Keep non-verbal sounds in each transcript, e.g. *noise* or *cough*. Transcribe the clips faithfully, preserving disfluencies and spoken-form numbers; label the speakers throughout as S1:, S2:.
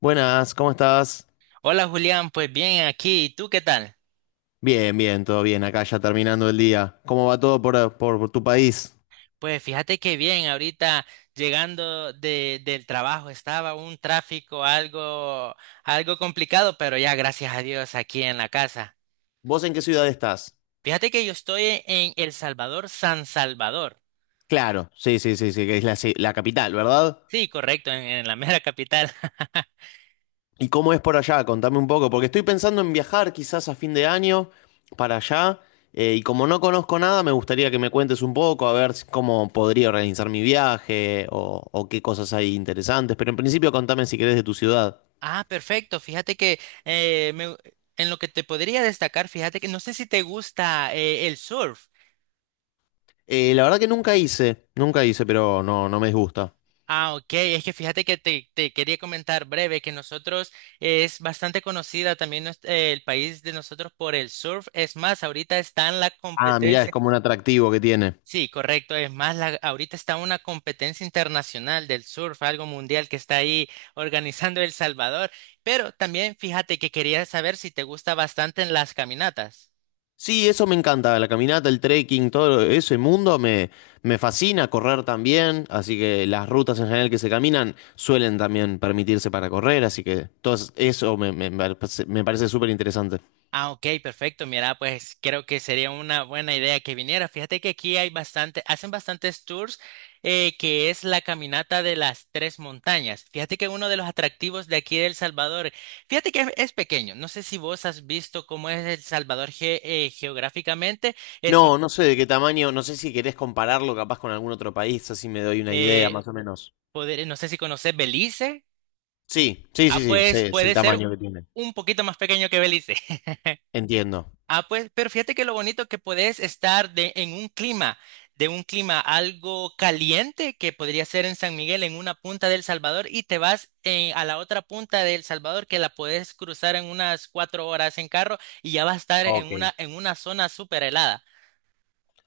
S1: Buenas, ¿cómo estás?
S2: Hola Julián, pues bien aquí, ¿y tú qué tal?
S1: Bien, bien, todo bien, acá ya terminando el día. ¿Cómo va todo por, por- por tu país?
S2: Pues fíjate que bien, ahorita llegando de, del trabajo, estaba un tráfico algo, algo complicado, pero ya gracias a Dios aquí en la casa.
S1: ¿Vos en qué ciudad estás?
S2: Fíjate que yo estoy en El Salvador, San Salvador.
S1: Claro, sí, sí, sí, sí, que es la, ci- la capital, ¿verdad?
S2: Sí, correcto, en, en la mera capital. *laughs*
S1: ¿Y cómo es por allá? Contame un poco, porque estoy pensando en viajar quizás a fin de año para allá, eh, y como no conozco nada, me gustaría que me cuentes un poco, a ver si- cómo podría organizar mi viaje o, o qué cosas hay interesantes, pero en principio contame si querés de tu ciudad.
S2: Ah, perfecto, fíjate que eh, me- en lo que te podría destacar, fíjate que no sé si te gusta, eh, el surf.
S1: Eh, la verdad que nunca hice, nunca hice, pero no, no me disgusta.
S2: Ah, ok, es que fíjate que te, te quería comentar breve que nosotros, es bastante conocida también nues- eh, el país de nosotros por el surf. Es más, ahorita está en la
S1: Ah, mirá, es
S2: competencia.
S1: como un atractivo que tiene.
S2: Sí, correcto, es más, la, ahorita está una competencia internacional del surf, algo mundial que está ahí organizando El Salvador. Pero también fíjate que quería saber si te gusta bastante en las caminatas.
S1: Sí, eso me encanta, la caminata, el trekking, todo ese mundo me, me fascina, correr también, así que las rutas en general que se caminan suelen también permitirse para correr, así que todo es- eso me, me- me parece me parece súper interesante.
S2: Ah, ok, perfecto. Mira, pues creo que sería una buena idea que viniera. Fíjate que aquí hay bastante, hacen bastantes tours, eh, que es la caminata de las tres montañas. Fíjate que uno de los atractivos de aquí de El Salvador, fíjate que es, es pequeño. No sé si vos has visto cómo es El Salvador ge- eh, geográficamente. Es un,
S1: No, no sé de qué tamaño, no sé si querés compararlo capaz con algún otro país, así me doy una idea
S2: eh,
S1: más o menos.
S2: poder, no sé si conoces Belice.
S1: Sí, sí,
S2: Ah,
S1: sí, sí,
S2: pues
S1: sé, es el
S2: puede ser
S1: tamaño que tiene.
S2: un poquito más pequeño que Belice.
S1: Entiendo.
S2: Ah, pues, pero fíjate que lo bonito, que podés estar de, en un clima, de un clima algo caliente, que podría ser en San Miguel, en una punta del Salvador, y te vas, eh, a la otra punta del Salvador, que la podés cruzar en unas cuatro horas en carro, y ya vas a estar en
S1: Ok.
S2: una, en una zona súper helada.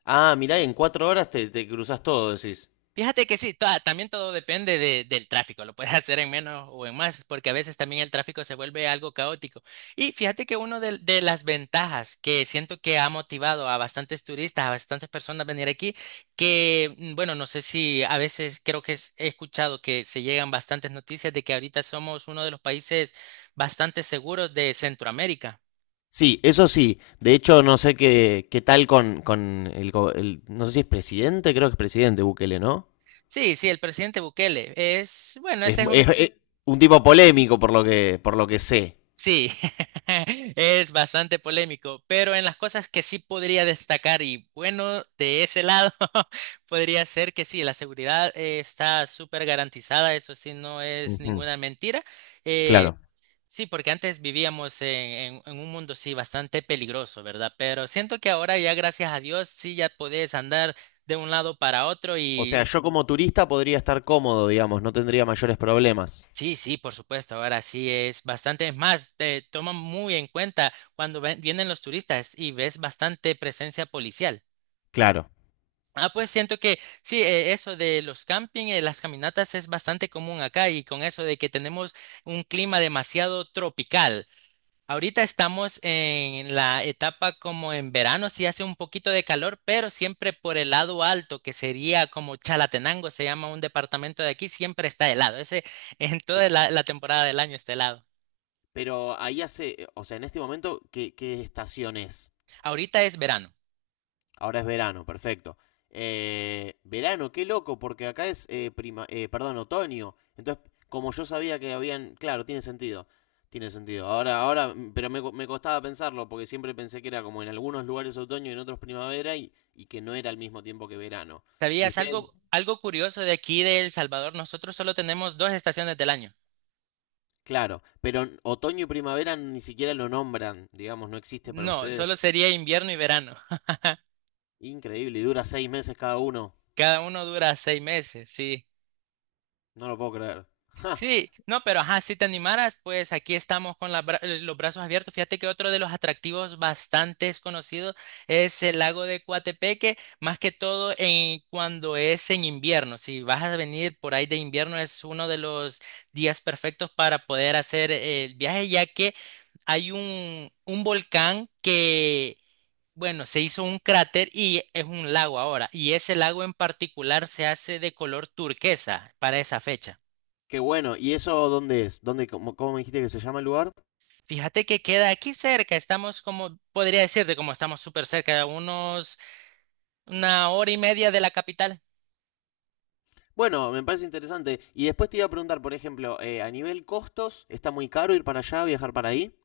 S1: Ah, mirá, en cuatro horas te, te cruzas todo, decís.
S2: Fíjate que sí, toda- también todo depende de- del tráfico, lo puedes *laughs* hacer en menos o en más, porque a veces también el tráfico se vuelve algo caótico. Y fíjate que una de, de las ventajas que siento que ha motivado a bastantes turistas, a bastantes personas a venir aquí, que mm, bueno, no sé, si a veces creo que es- he escuchado que se llegan bastantes noticias de que ahorita somos uno de los países bastante seguros de Centroamérica.
S1: Sí, eso sí. De hecho, no sé qué, qué tal con, con el, go- el- no sé si es presidente, creo que es presidente Bukele, ¿no?
S2: Sí, sí, el presidente Bukele es, bueno,
S1: Es,
S2: ese es
S1: mu-
S2: un...
S1: es- es un tipo polémico por lo que, por lo que sé.
S2: Sí, *laughs* es bastante polémico, pero en las cosas que sí podría destacar, y bueno, de ese lado, *laughs* podría ser que sí, la seguridad, eh, está súper garantizada, eso sí, no es
S1: Ujú.
S2: ninguna mentira. Eh,
S1: Claro.
S2: sí, porque antes vivíamos en, en- en un mundo, sí, bastante peligroso, ¿verdad? Pero siento que ahora ya, gracias a Dios, sí, ya podés andar de un lado para otro.
S1: O sea, yo como turista podría estar cómodo, digamos, no tendría mayores problemas.
S2: Sí, sí, por supuesto. Ahora sí es bastante, es más, te toman muy en cuenta cuando ven- vienen los turistas y ves bastante presencia policial.
S1: Claro.
S2: Ah, pues siento que sí, eh, eso de los camping, eh, las caminatas, es bastante común acá, y con eso de que tenemos un clima demasiado tropical. Ahorita estamos en la etapa como en verano, sí hace un poquito de calor, pero siempre por el lado alto, que sería como Chalatenango, se llama un departamento de aquí, siempre está helado. Ese *laughs* en toda la, la temporada del año está helado.
S1: Pero ahí hace, o sea, en este momento, ¿qué, qué estación es?
S2: Ahorita es verano.
S1: Ahora es verano, perfecto. Eh, verano, qué loco, porque acá es eh, prima, eh, perdón, otoño. Entonces, como yo sabía que habían, claro, tiene sentido, tiene sentido. Ahora, ahora, mm, pero me, me costaba pensarlo porque siempre pensé que era como en algunos lugares otoño y en otros primavera y, y que no era al mismo tiempo que verano. Y
S2: ¿Sabías
S1: ustedes,
S2: algo, algo curioso de aquí de El Salvador? Nosotros solo tenemos dos estaciones del año.
S1: claro, pero n- otoño y primavera ni siquiera lo nombran, digamos, no existe para
S2: No, solo
S1: ustedes.
S2: sería invierno y verano.
S1: Increíble, y dura seis meses cada uno.
S2: Cada uno dura seis meses, sí.
S1: No lo puedo creer. *laughs*
S2: Sí, no, pero ajá, si te animaras, pues aquí estamos con las bra- eh, los brazos abiertos. Fíjate que otro de los atractivos bastante conocidos es el lago de Coatepeque, más que todo en, cuando es en invierno. Si vas a venir por ahí de invierno, es uno de los días perfectos para poder hacer, eh, el viaje, ya que hay un, un volcán que, bueno, se hizo un cráter y es un lago ahora, y ese lago en particular se hace de color turquesa para esa fecha.
S1: Qué bueno. ¿Y eso dónde es? ¿Dónde, cómo, cómo me dijiste que se llama el lugar?
S2: Fíjate que queda aquí cerca, estamos como, podría decirte, como estamos súper cerca, a unos una hora y media de la capital.
S1: Bueno, me parece interesante. Y después te iba a preguntar, por ejemplo, eh, a nivel costos, ¿está muy caro ir para allá, viajar para ahí?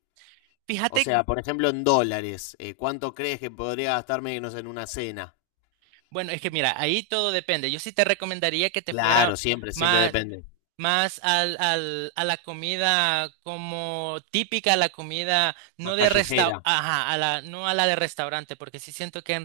S1: O
S2: Fíjate,
S1: sea, por ejemplo, en dólares, eh, ¿cuánto crees que podría gastarme, no sé, en una cena?
S2: bueno, es que mira, ahí todo depende. Yo sí te recomendaría que te fuera
S1: Claro, siempre, siempre
S2: más,
S1: depende.
S2: más al, al- a la comida como típica, la comida,
S1: Más
S2: no de resta,
S1: callejera,
S2: ajá, a la, no a la de restaurante, porque sí siento que en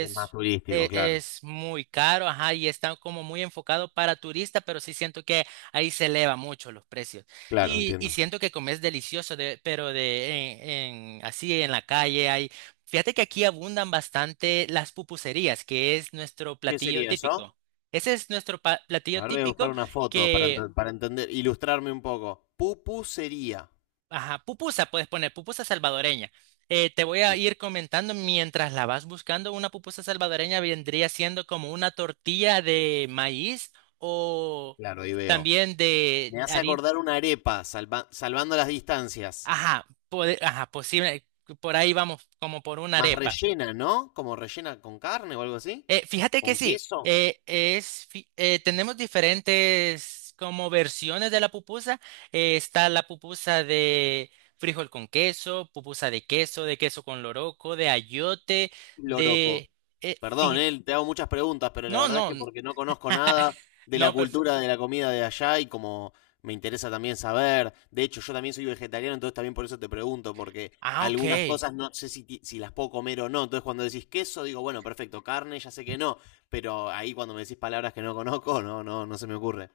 S1: es más turístico,
S2: e-
S1: claro.
S2: es muy caro, ajá, y está como muy enfocado para turista, pero sí siento que ahí se eleva mucho los precios.
S1: Claro,
S2: Y, y
S1: entiendo.
S2: siento que comes delicioso, de, pero de en, en- así en la calle hay. Fíjate que aquí abundan bastante las pupuserías, que es nuestro
S1: ¿Qué
S2: platillo
S1: sería eso?
S2: típico. Ese es nuestro pa- platillo
S1: A ver, voy a
S2: típico
S1: buscar una foto para,
S2: que,
S1: enten- para entender, ilustrarme un poco. Pupusería.
S2: ajá, pupusa puedes poner, pupusa salvadoreña. Eh, te voy a ir comentando mientras la vas buscando. Una pupusa salvadoreña vendría siendo como una tortilla de maíz o
S1: Claro, ahí veo.
S2: también de
S1: Me hace
S2: harina.
S1: acordar una arepa, salva- salvando las distancias.
S2: Ajá, pode- ajá, posible. Por ahí vamos, como por una
S1: Más
S2: arepa.
S1: rellena, ¿no? Como rellena con carne o algo así.
S2: Eh, fíjate que
S1: ¿Con
S2: sí,
S1: queso?
S2: eh, es, fi- eh, tenemos diferentes como versiones de la pupusa. Eh, está la pupusa de frijol con queso, pupusa de queso, de queso con loroco, de ayote,
S1: Loroco.
S2: de... eh,
S1: Perdón,
S2: fije-
S1: él te hago muchas preguntas, pero la
S2: No,
S1: verdad es
S2: no,
S1: que porque no conozco
S2: *laughs*
S1: nada de la
S2: no, perfecto.
S1: cultura de la comida de allá y como me interesa también saber. De hecho, yo también soy vegetariano, entonces también por eso te pregunto, porque
S2: Ah, ok.
S1: algunas cosas no sé si, ti- si las puedo comer o no. Entonces cuando decís queso, digo, bueno, perfecto, carne, ya sé que no. Pero ahí cuando me decís palabras que no conozco, *laughs* no, no, no se me ocurre.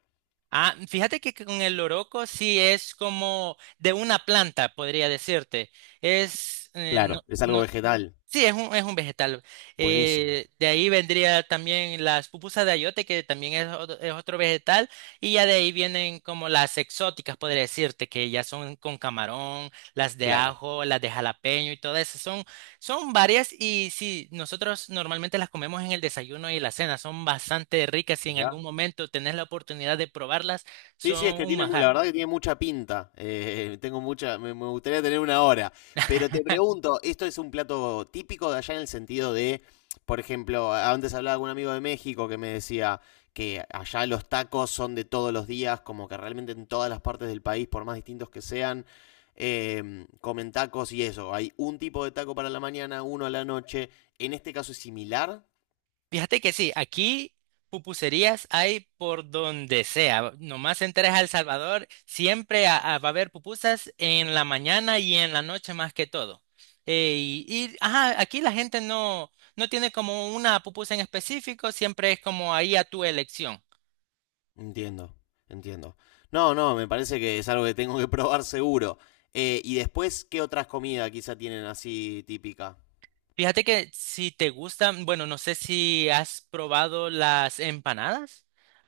S2: Ah, fíjate que con el loroco sí es como de una planta, podría decirte. Es... eh, no,
S1: Claro, es algo
S2: no-
S1: vegetal.
S2: sí, es un, es un vegetal.
S1: Buenísimo,
S2: Eh, de ahí vendría también las pupusas de ayote, que también es, ot- es otro vegetal, y ya de ahí vienen como las exóticas, podría decirte, que ya son con camarón, las de
S1: claro.
S2: ajo, las de jalapeño y todas esas. Son, son varias, y sí, nosotros normalmente las comemos en el desayuno y la cena, son bastante ricas, y en algún
S1: Mirá.
S2: momento tenés la oportunidad de probarlas,
S1: Sí, sí, es
S2: son
S1: que
S2: un
S1: tiene, mu- la
S2: manjar.
S1: verdad que tiene mucha pinta. Eh, *laughs* tengo mucha, me, me gustaría tener una hora. Pero te pregunto, ¿esto es un plato típico de allá en el sentido de, por ejemplo, antes hablaba con un amigo de México que me decía que allá los tacos son de todos los días, como que realmente en todas las partes del país, por más distintos que sean, em, comen tacos y eso. Hay un tipo de taco para la mañana, uno a la noche. ¿En este caso es similar?
S2: Fíjate que sí, aquí pupuserías hay por donde sea. Nomás entres a El Salvador, siempre a- a- va a haber pupusas en la mañana y en la noche, más que todo. Eh, y, y, ajá, aquí la gente no, no tiene como una pupusa en específico, siempre es como ahí a tu elección.
S1: Entiendo, entiendo. No, no, me parece que es algo que tengo que probar seguro. Eh, y después, ¿qué otras comidas quizá tienen así típica?
S2: Fíjate que si te gustan, bueno, no sé si has probado las empanadas.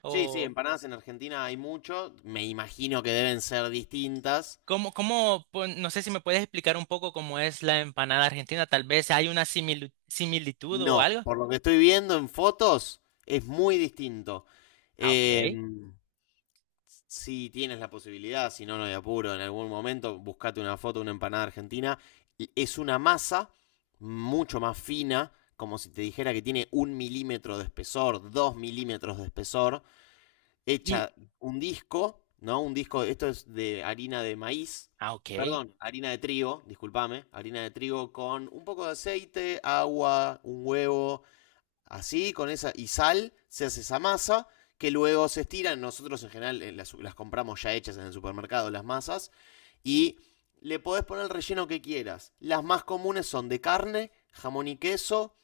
S1: Sí, sí, empanadas en Argentina hay mucho. Me imagino que deben ser distintas.
S2: ¿Cómo, cómo, Pues, no sé si me puedes explicar un poco cómo es la empanada argentina. Tal vez hay una similu- similitud o
S1: No,
S2: algo.
S1: por lo que estoy viendo en fotos, es muy distinto.
S2: Ah,
S1: Eh,
S2: ok.
S1: si tienes la posibilidad, si no, no hay apuro, en algún momento buscate una foto de una empanada argentina. Es una masa mucho más fina, como si te dijera que tiene un milímetro de espesor, dos milímetros de espesor,
S2: Y,
S1: hecha un disco, ¿no? Un disco, esto es de harina de maíz,
S2: ah, ok.
S1: perdón, harina de trigo, discúlpame, harina de trigo con un poco de aceite, agua, un huevo, así, con esa y sal, se hace esa masa que luego se estiran. Nosotros en general eh, las, las compramos ya hechas en el supermercado, las masas, y le podés poner el relleno que quieras. Las más comunes son de carne, jamón y queso.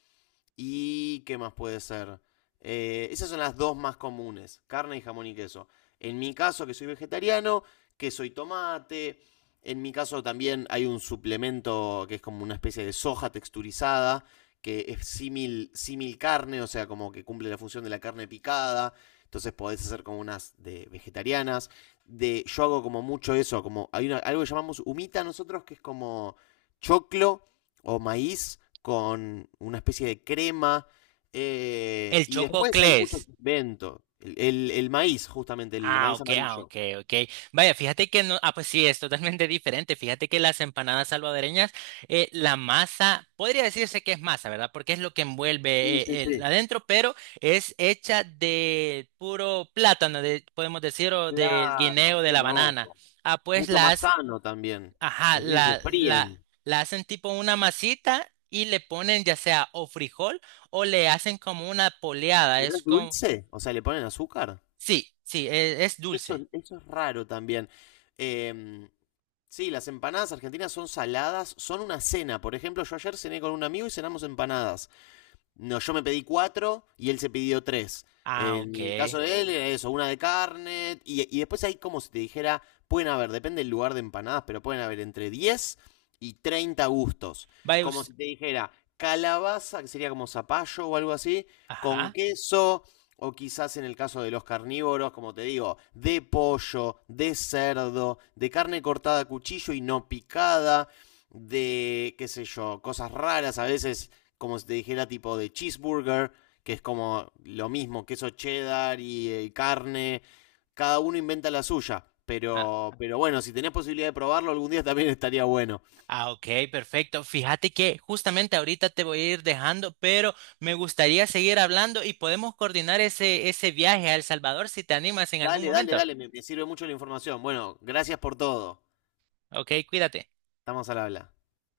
S1: ¿Y qué más puede ser? Eh, esas son las dos más comunes, carne y jamón y queso. En mi caso, que soy vegetariano, queso y tomate. En mi caso también hay un suplemento que es como una especie de soja texturizada, que es símil, símil carne, o sea, como que cumple la función de la carne picada. Entonces podés hacer como unas de vegetarianas. De, yo hago como mucho eso, como hay una- algo que llamamos humita nosotros, que es como choclo o maíz con una especie de crema. eh,
S2: El
S1: y después hay muchos
S2: chococlés.
S1: inventos. El, el- el maíz, justamente, el
S2: Ah,
S1: maíz
S2: ok, ah,
S1: amarillo.
S2: ok, ok. Vaya, fíjate que no, ah, pues sí, es totalmente *laughs* diferente. Fíjate que las empanadas salvadoreñas, eh, la masa, podría decirse que es masa, ¿verdad? Porque es lo que envuelve,
S1: Sí, sí,
S2: eh, el
S1: sí.
S2: adentro, pero es hecha de puro plátano, de, podemos decir, o del
S1: Claro,
S2: guineo, de
S1: qué
S2: la banana.
S1: loco.
S2: Ah, pues
S1: Mucho más
S2: las
S1: sano también.
S2: ajá,
S1: No sé si se
S2: la, la,
S1: fríen.
S2: la hacen tipo una masita y le ponen ya sea o frijol, o le hacen como una poleada.
S1: ¿Pero
S2: Es
S1: es
S2: como...
S1: dulce? O sea, ¿le ponen azúcar?
S2: Sí, sí, e- es
S1: Eso,
S2: dulce.
S1: eso es raro también. Em, sí, las empanadas argentinas son saladas, son una cena. Por ejemplo, yo ayer cené con un amigo y cenamos empanadas. No, yo me pedí cuatro y él se pidió tres.
S2: Ah,
S1: En
S2: ok.
S1: el caso de él era eso, una de carne. Y, y después hay como si te dijera, pueden haber, depende del lugar de empanadas, pero pueden haber entre diez y treinta gustos.
S2: Vaya
S1: Como
S2: usted.
S1: si te dijera, calabaza, que sería como zapallo o algo así, con
S2: Ajá.
S1: queso, o quizás en el caso de los carnívoros, como te digo, de pollo, de cerdo, de carne cortada a cuchillo y no picada, de, qué sé yo, cosas raras, a veces como si te dijera tipo de cheeseburger, que es como lo mismo, queso cheddar y, eh, carne. Cada uno inventa la suya.
S2: Ah,
S1: Pero, pero bueno, si tenés posibilidad de probarlo, algún día también *laughs* estaría bueno.
S2: ah, ok, perfecto. Fíjate que justamente ahorita te voy a ir dejando, pero me gustaría seguir hablando y podemos coordinar ese, ese viaje a El Salvador si te animas en algún
S1: Dale, dale,
S2: momento.
S1: dale, me, me sirve mucho la información. Bueno, gracias por todo.
S2: Ok, cuídate.
S1: Estamos al habla.